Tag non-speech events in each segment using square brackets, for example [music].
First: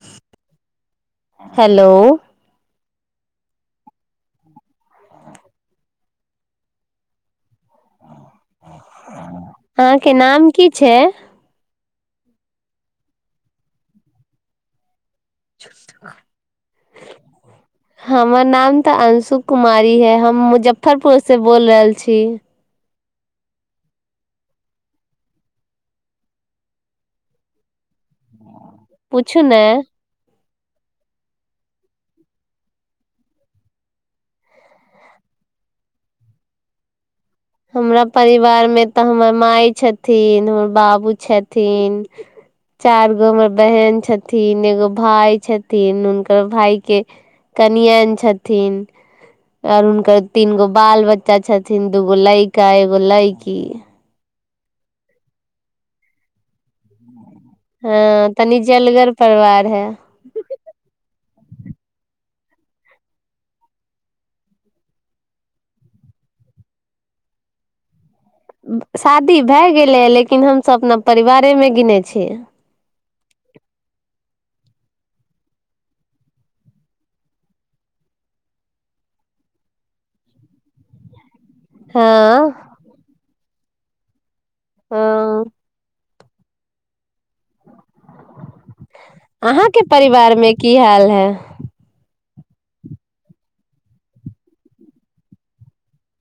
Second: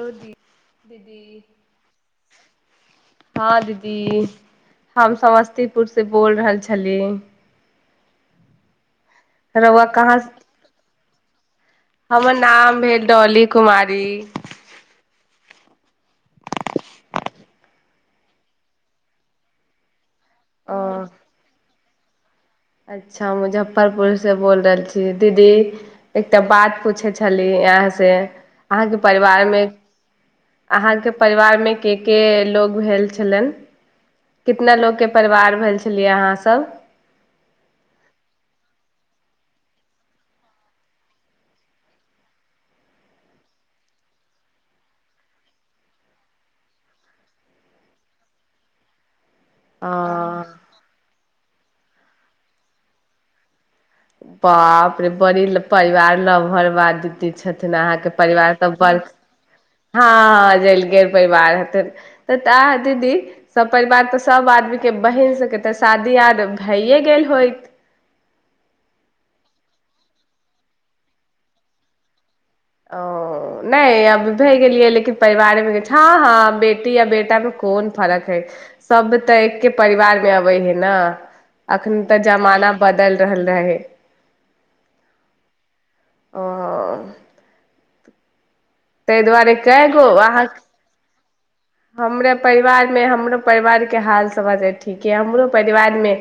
दीदी हेलो हँ दीदी जी हम समस्तीपुर से बोल रहल छली रौआ अहाँ के कहाँ नाम की छै [unintelligible] हमर नाम भेल डौली कुमारी हमर नाम तऽ अंशु कुमारी है हम ओ मुजफ्फरपुर से बोल रहल छी पक्षी अच्छा मुजफ्फरपुरसँ बोल रहल छी दीदी एकटा बात पूछै छली यहाँसँ अहाँके पूछू परिवार ने मे अहाँके परिवारमे के के लोको भेल छलनि कितना लोकके परिवार भेल छलियै अहाँसभ हमरा परिवारमे तऽ हमर मााय छथिन हमर बाबू छथिन चारि गो हमर बहन छथिन एगो भाय छथिन हुनकर भाय के कनियन छथिन आओर अ हुनकर तीन गो बाल बच्चा छथि हिन्दु बोलैका ह गोलैकी बापे बड़ी परिवार लरब द ह हँ परिवार तनी सब जलगर परिवार है परिवार हतै त ता दीदी सपरिवार तऽ सब आदमी के बहिन सबके तऽ शादी याद भैए गेल होइत शादी भए गेलै ह लेकिन हमसभ अपना परिवारेमे गिने छीियै ओ नहि अब भय गेलियै लेकिन परिवारमे हँ हँ बेटी य बेटामे कोन फरक हइ सभ तऽ एकके परिवारमे अबै हे ने अखन तऽ हँ जमाना बदल रहल रहै हँ ओ ताहि दुआरे अहाँके कए गो परिवार मे की हाल है हमरा परिवारमे हमरो परिवारके हाल समाज ठीक यइ हमरो परिवारमे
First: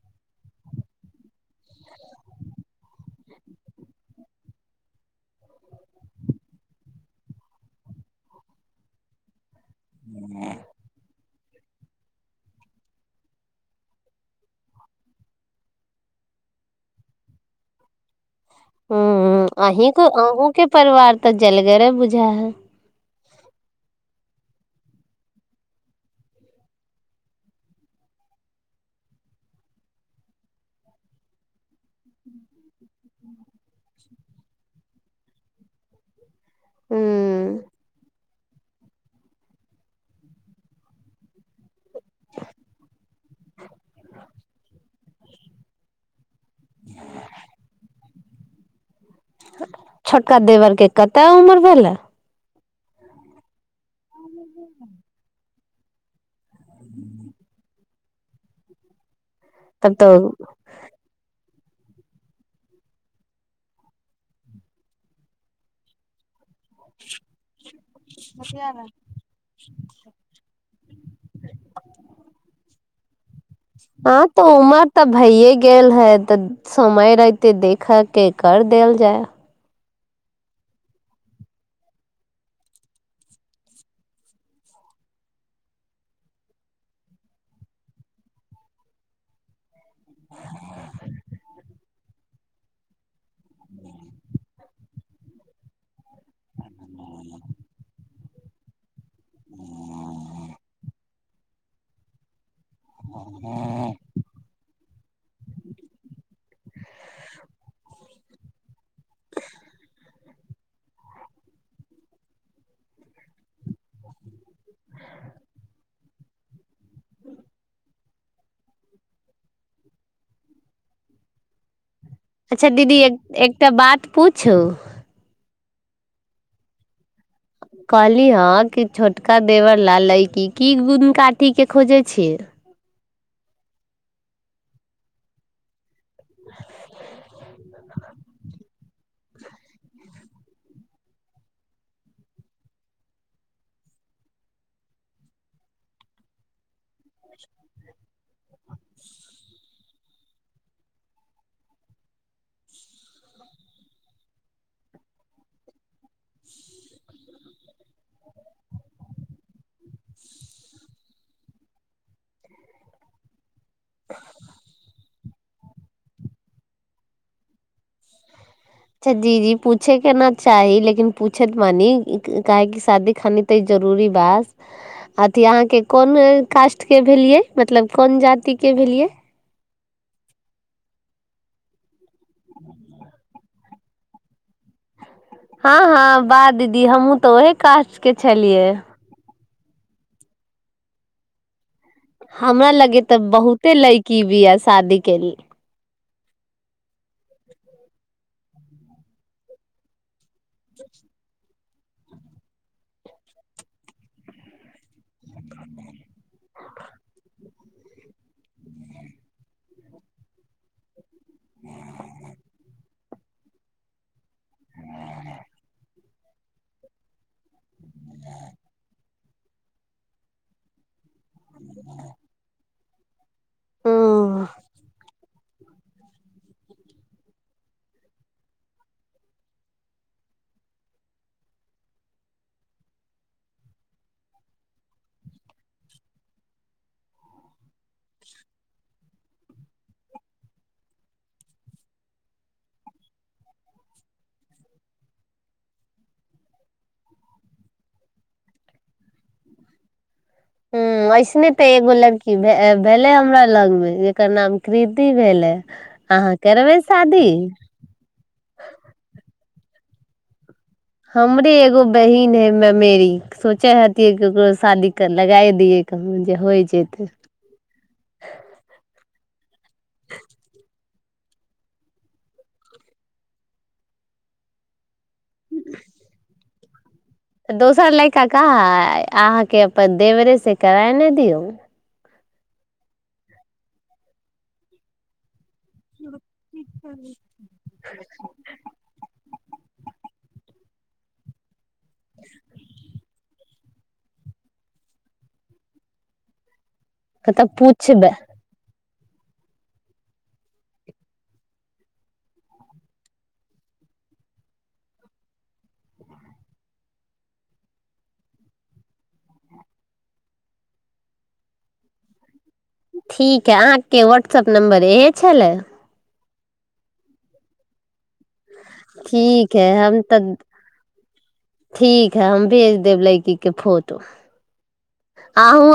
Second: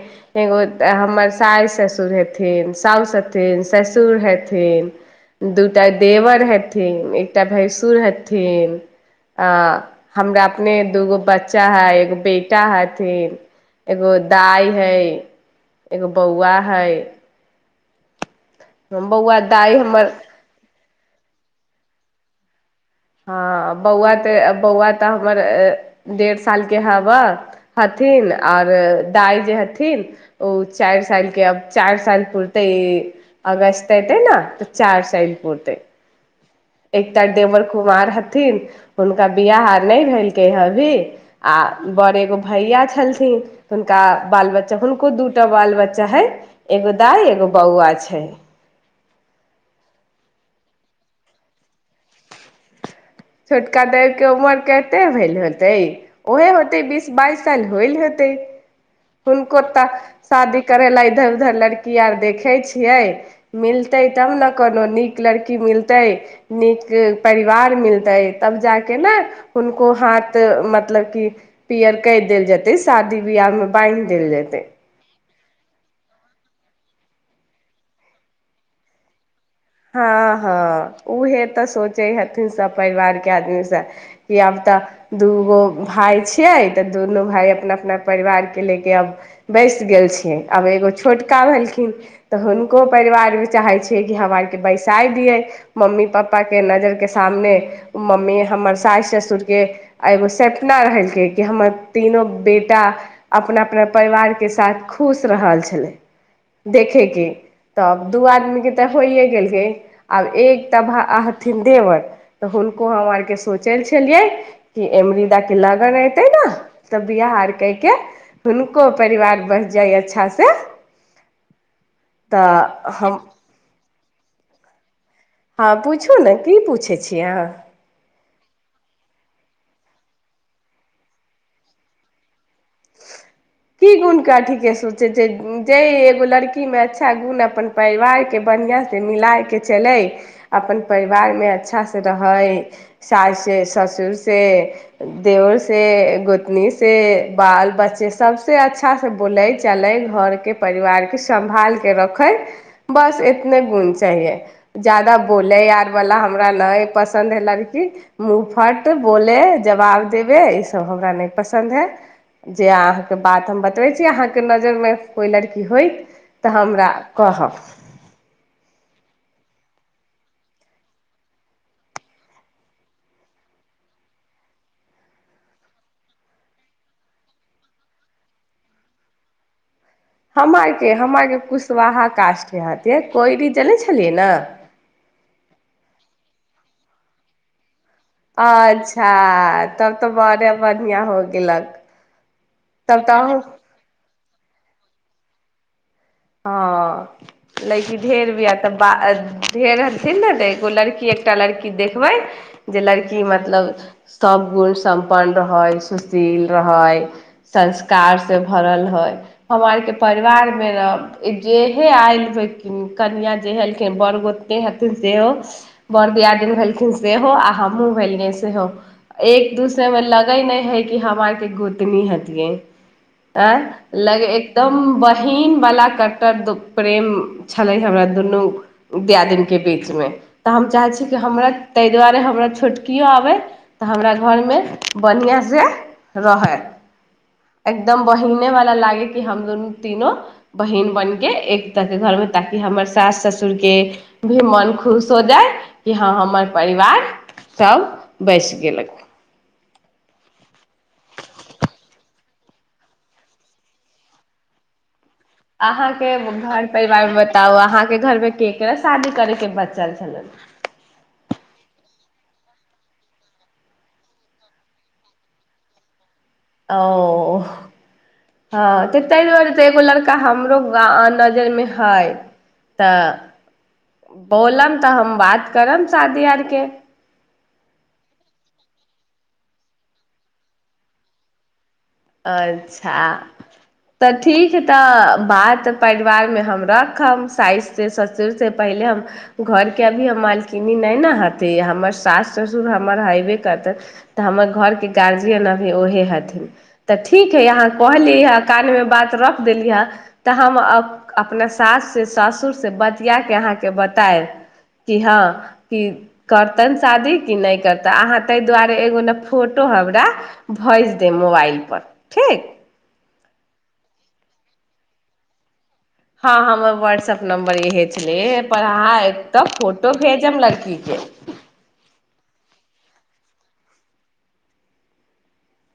एगो हमर सास ससुर हेथिन साउासु हथिन ससुर हेथिन दूटा देवर हेथिन एकटा भैंसुर हेथिन आ हमरा अपने दूगो बच्चा बच्चा है एगो बेटा हथिन एगो दाइ है एगो बौआ है ह दाइ अहीं हमर अहूँके परिवार तऽ जलगर बुझा ह हँ बौआ तऽ बौआ तऽ हमर डेढ़ सालके हवह हथिन आओर दाइ जे हथिन ओ चारि सालके आब चारि साल पुरतै ई अगस्त अयतै ने तऽ चारि साल पुरतै एक त ह देवर कुमार ह न हुनका बिआाह आर नहि भेलकै अभी आ बड़ एगो भैया छलथिन तऽ हुनका बाल बच्चा हुनक को दूटा बाल बच्चा है एगो दाइ एगो बौआ छै छोटका देवरके कतेक उम्र भेलै छोटका देव के उमर केते भेल होतै ओहे होतै बीस बाइस साल होइल होतै हुनकोत तब तऽ शादी कर ल इल उधर लड़की आर देखे छियै मिलते तब ने कोनो नीक लड़की मिलते नीक परिवार मिलते तब जा के ने हुनको हाथ मतलब की पीयर क देल जेते शादी ब्याहमे हँ तऽ उमर तऽ भैए गेल है तऽ समय रहिते देखय के कर देल जाय हँ हँ उहे तऽ सोचे हथिन सब परिवार के आदमी से कि आब तऽ दूगो भाय छिये तऽ दुनू भाय अपना अपना परिवार के लेके आब बैस गेल छिय आब एगो छोटका भेलखिन तऽ हुनको परिवार भ चाहे छै कि हम बैसा दिय मम्मी पापा के नजर के सामने मम्मी हमर सास ससुर के एगो सपना रहलकै कि हमर तीनो बेटी टा अपना अपना परिवार के साथ खुश रहल छले देखे के तब दू आदमी के तऽ होइ गेल आब एक त भ हथिन देवर तऽ हुनको हम आरके सोचल छलियै क एमरी द किललाा गनेै ते ने तब बिियाह आर कै के हुनको परिवार बस जाइ अच्छा से अच्छा दीदी एकटा बात पूछू हँ पूछू ने की पूछैत छिय अहाँ कहली हँ कि छोटका देवर लाल लै की की गुन काठी के खोजे छी किी गुणनका ठीकस छै जे जे लड़की में अच्छा गुण अपन परिवार के बढ़आं त मिलके चलै अपन परिवारमे अच्छासँ रहै सास से ससुर से देवर से गोतनी से बाल बच्चे सभसँ अच्छासँ बोलै चलै घरके परिवारके सम्भाल कऽ रखै बस इतने गुण चाहिये जादाा बोलै आरवला हमरा नहि पसन्द हइ लड़की मुूँहफट बोले जवाब देबे इसभ हमरा नहि पसन्द हइ जे अहाँके बात हम बतबै छी अहाँके नजरिमे कोइ लड़की होयत तऽ हमरा कहब जी जी पूछैके ने चाही लेकिन पूछैत मानी काहेकि शादी खानी तऽ जरूरी बास अथी अहाँके कोन कास्टके भेलियै मतलब कोन जातिके भेलियै हम आरके हम आरके कुशवाहा कास्टके हति कोइ भी चलै छलियै ने हँ हँ बाह दीदी हमू तऽ ओहे काज अच्छा तब तऽ बढ़े बढ़ििया हो गेलक हमरा लगे तब तऽ अहूँ बहुते लैकी भी य शादी केल ह लैेकी ढेर तऽ ब एगो लड़की एकटा लड़की कि देखबै जे लड़की मतलब सब गुण सम्पन्न रहै सुशील रहै संस्कार से भरल है हमरा आरके परिवारमे ने जेहे आयल कनिया जे हलखिन बर गोत हथिन से बर दियादिन भेलखिन सेहो आ हम मु भेलेलने से हो एक दूसरे में लगई नहि हय ई हवा के गोतनी हतिियए आँ लग हूँ एकदम ीन बला एक प्रेम छलै हमरा दुनू दियादिन के बीच मे तऽ हम चाहे छी कि हमरा ताहि दुआरे हमरा छोटकियो आबै तऽ हमरा घर मे बढ़आ से रहै एकदम बहने वाला लागे कि हम दुनू तीनो बहिीन बन कऽ एक तऽके घरमे ताकि हमर सास ससुरके भी मन खुश हो जाय कि हँ हमर परिवार सभ बस गेलक ह ऐसने ते एगो लड़की भेले हमरा लग मे जेकर नाम कृति भेलै अहाँके अहाँ घर करबै परिवार मे शादी बताउ अहाँके घर मे के के रह शादी करे के बता चल चल हमरे एगो बहिन है मे मेरी सोचे हतिै क ओकरो शादी लगाए दिय कह ओ हँ कतहि दुआार एगो लड़का हमरो ग नजर मे है तऽ बोलब तऽ बात करब शादी आरके तऽ दोसर लड़का कह अहाँके अपन देवरेसँ कराय नहि दियौ अच्छा तऽ ठीक ह तऽ बात तऽ परिवारमे हम रखब साइससँ ससुरसँ पहिले हम घर के अभी मालकिन नहि ने हती हमर साास ससुर हमर हेबे करतै तऽ हमर घर के गार्जियन अभी ओहे हथिन तऽ ठीक है तऽ यहाँ पूछबै कहली है अकानव बात रख देली हे तऽ हम अपना सास से सासुर से बतिया के अहाँके बतायब क हँ क करतन शादी क नहि करताे अहाँ ताहि दुआरे एगो ने फोटो हमरा भेज देब मोबाइल पर ठीक ठीक है अहाँके व्हाट्सएप नम्बर इहे छलै हँ हमर व्हाट्सऐप नम्बर यहे पर हहाँ एक त ठीक हइ फोटो हम तऽ भेजम लड़की के फोतो आहू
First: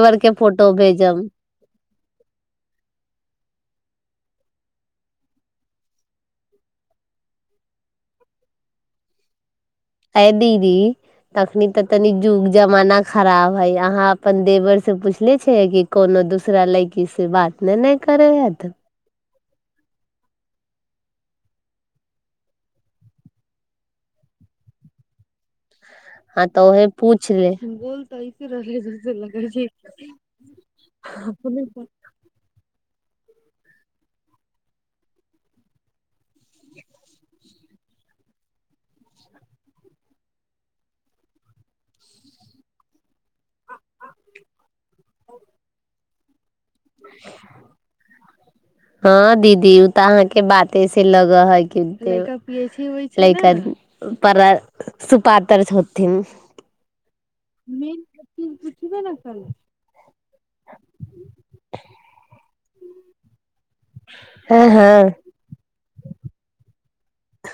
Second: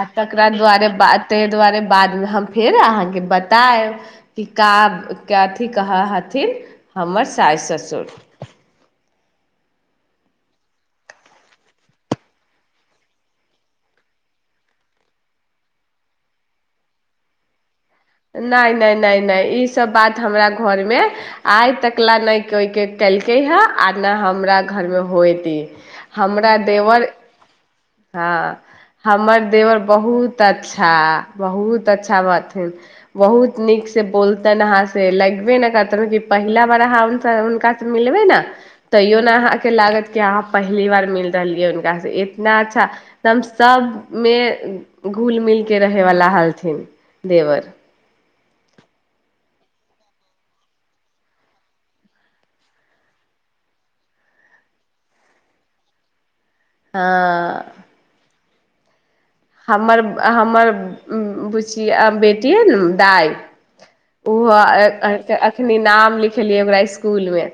आ तकरा द्वारे बते दु्वारे बाद हम फेर अहाँके बतायब कि क के अथी कहऽ हथिन हमर सास ससुर अ दीदी तखनी तऽ तनी युग जमाना खराब हे अहाँ अपन देवर से पुछले छियै कि कोनो दूसरा लयकी से बात ने ने करै हथिन नहि नहि नहि नहि ई सब बात हमरा घर मे आइ तकला नहि केलकै हे आ नहि हमरा घर मे होते हँ हमरा तऽ उहे देवर पूछ ले हँ हमर देवर बहुत अच्छा बहुत अच्छा बथिन बहुत नीक से बोलतेन हहाँ से लगबे न करतन पहिला बड़ अहाँ हुनका से मिलबै ने तैयो ने अहाँ के लागत क अहाँ पहली बार मिल रहलिय हुनका से इतना अच्छाम सब मे घुल मिल के रहे बाला हालथि थि देवर हँ दीदी उ तऽ अहाँके बाते से लगऽ है कि ल पर सुपात्र छथिथिन हँ की पुछी भेल ने हमर हमर ब बेटी ह ने दाइ ओहो हँ हँ अखनी नाम लिखलियै ओकरा इकूल में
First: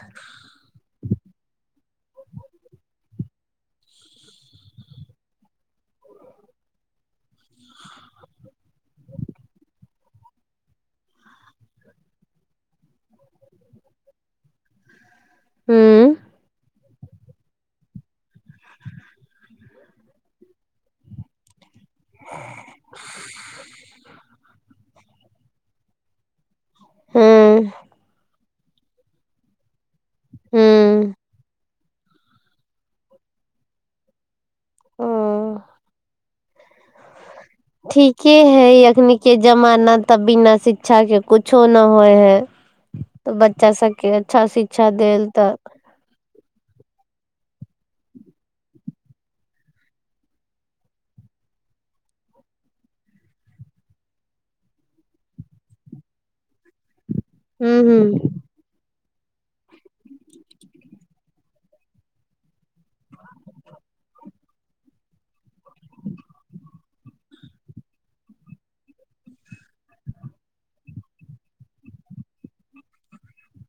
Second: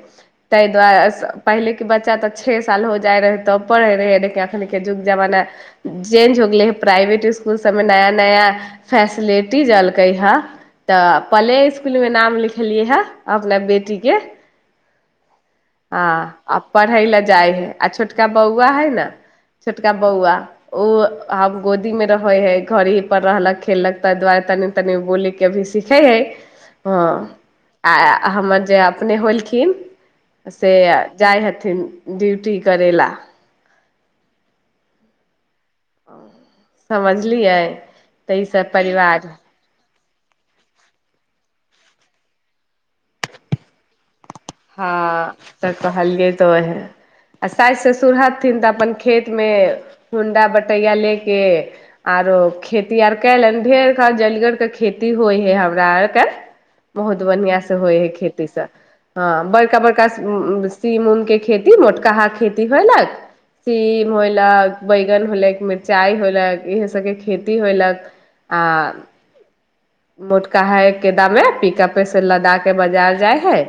ताहि दुआारे पहिले के बच्चा तऽ छे साल हो जाय रहे तब पढ़े रहे ल अखन के युग जमाना चेंज हो गेले हे प्राइवेट इसकुल सबमे नया नया फैसिलिटीज अलकै हे तऽ पले इसकुल मे नाम लिखलियै हे अपना बेटी के हूँ आ पढ़य लए जाय हइ आ छोटका बौआ है ने छोटका बौआ ओ आ गोदीमे रहै हइ घरेी पर रहलक खेललक ताहि दुआरे तनि तनि बोली क अभी सिखै हइ हँ हूँ आ हमर जे अपने होलखिन से हूँ जाइ हथिन ड्यूटी करै ल ओ समझ ठीके है अखन के जमाना तब बिना शिक्षा के कुछो न होइ है तऽ बच्चा सबके अच्छा शिक्षा देल तऽ त ह आ साासि ससुर हथिन तऽ अपन खेतमे होंडा बटैय लऽ कऽ आरो खेती आर कयलनि ढेरर जलगरके खेती होइ हइ हमरा आरके बहुत बढ़आं से हूँ होइ है हूँ खेती सब हँ बड़का बड़का सीम उम के खेती मोटकाहा खेती होयलक सीम होयलक बैगन होयलक मिरचाई होयलक इहे सबके खेती होयलक आ मोटका हा के दमे पअ पेसँ लदा के बाजार जाइ हइ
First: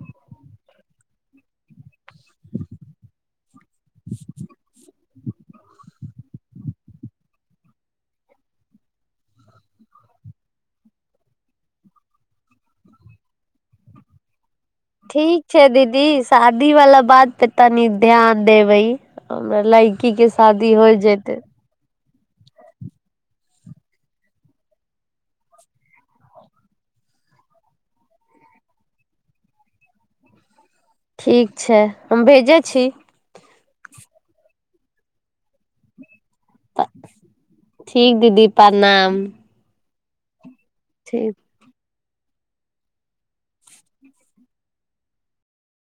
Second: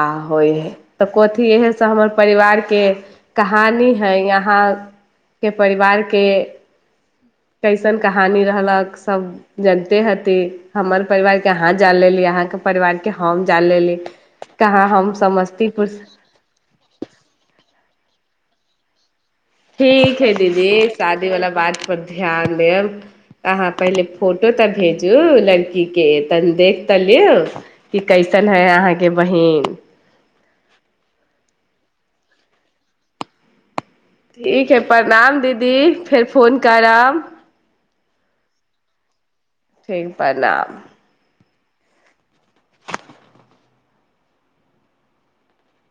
आ होइ हइ तऽ कथी इहे सभ हमर परिवारके कहानी है यहाँके परिवारके कैसन कहानी रहलक सभ जनिते ह हमर परिवारके अहाँ ज लेली अहाँके परिवारके हम जाल लेली कहाँ हम ठीक छै समस्तीपुर दीदी शादी वालला बात पे तनी ध्यान देब हमरा लड़की ठीक के हइ दीदी शादी होइ शादी जतै वाला बात पर ध्यान देब अहाँ पहिले फोटो तऽ भेजू लड़की के तन देख तऽ लिऔ कि कैसन है अहाँके बहिन ठीक छै हम भेजै छी ठीक है प्रणाम दीदी फेर फोन करब बणाम ठीक पल ठीक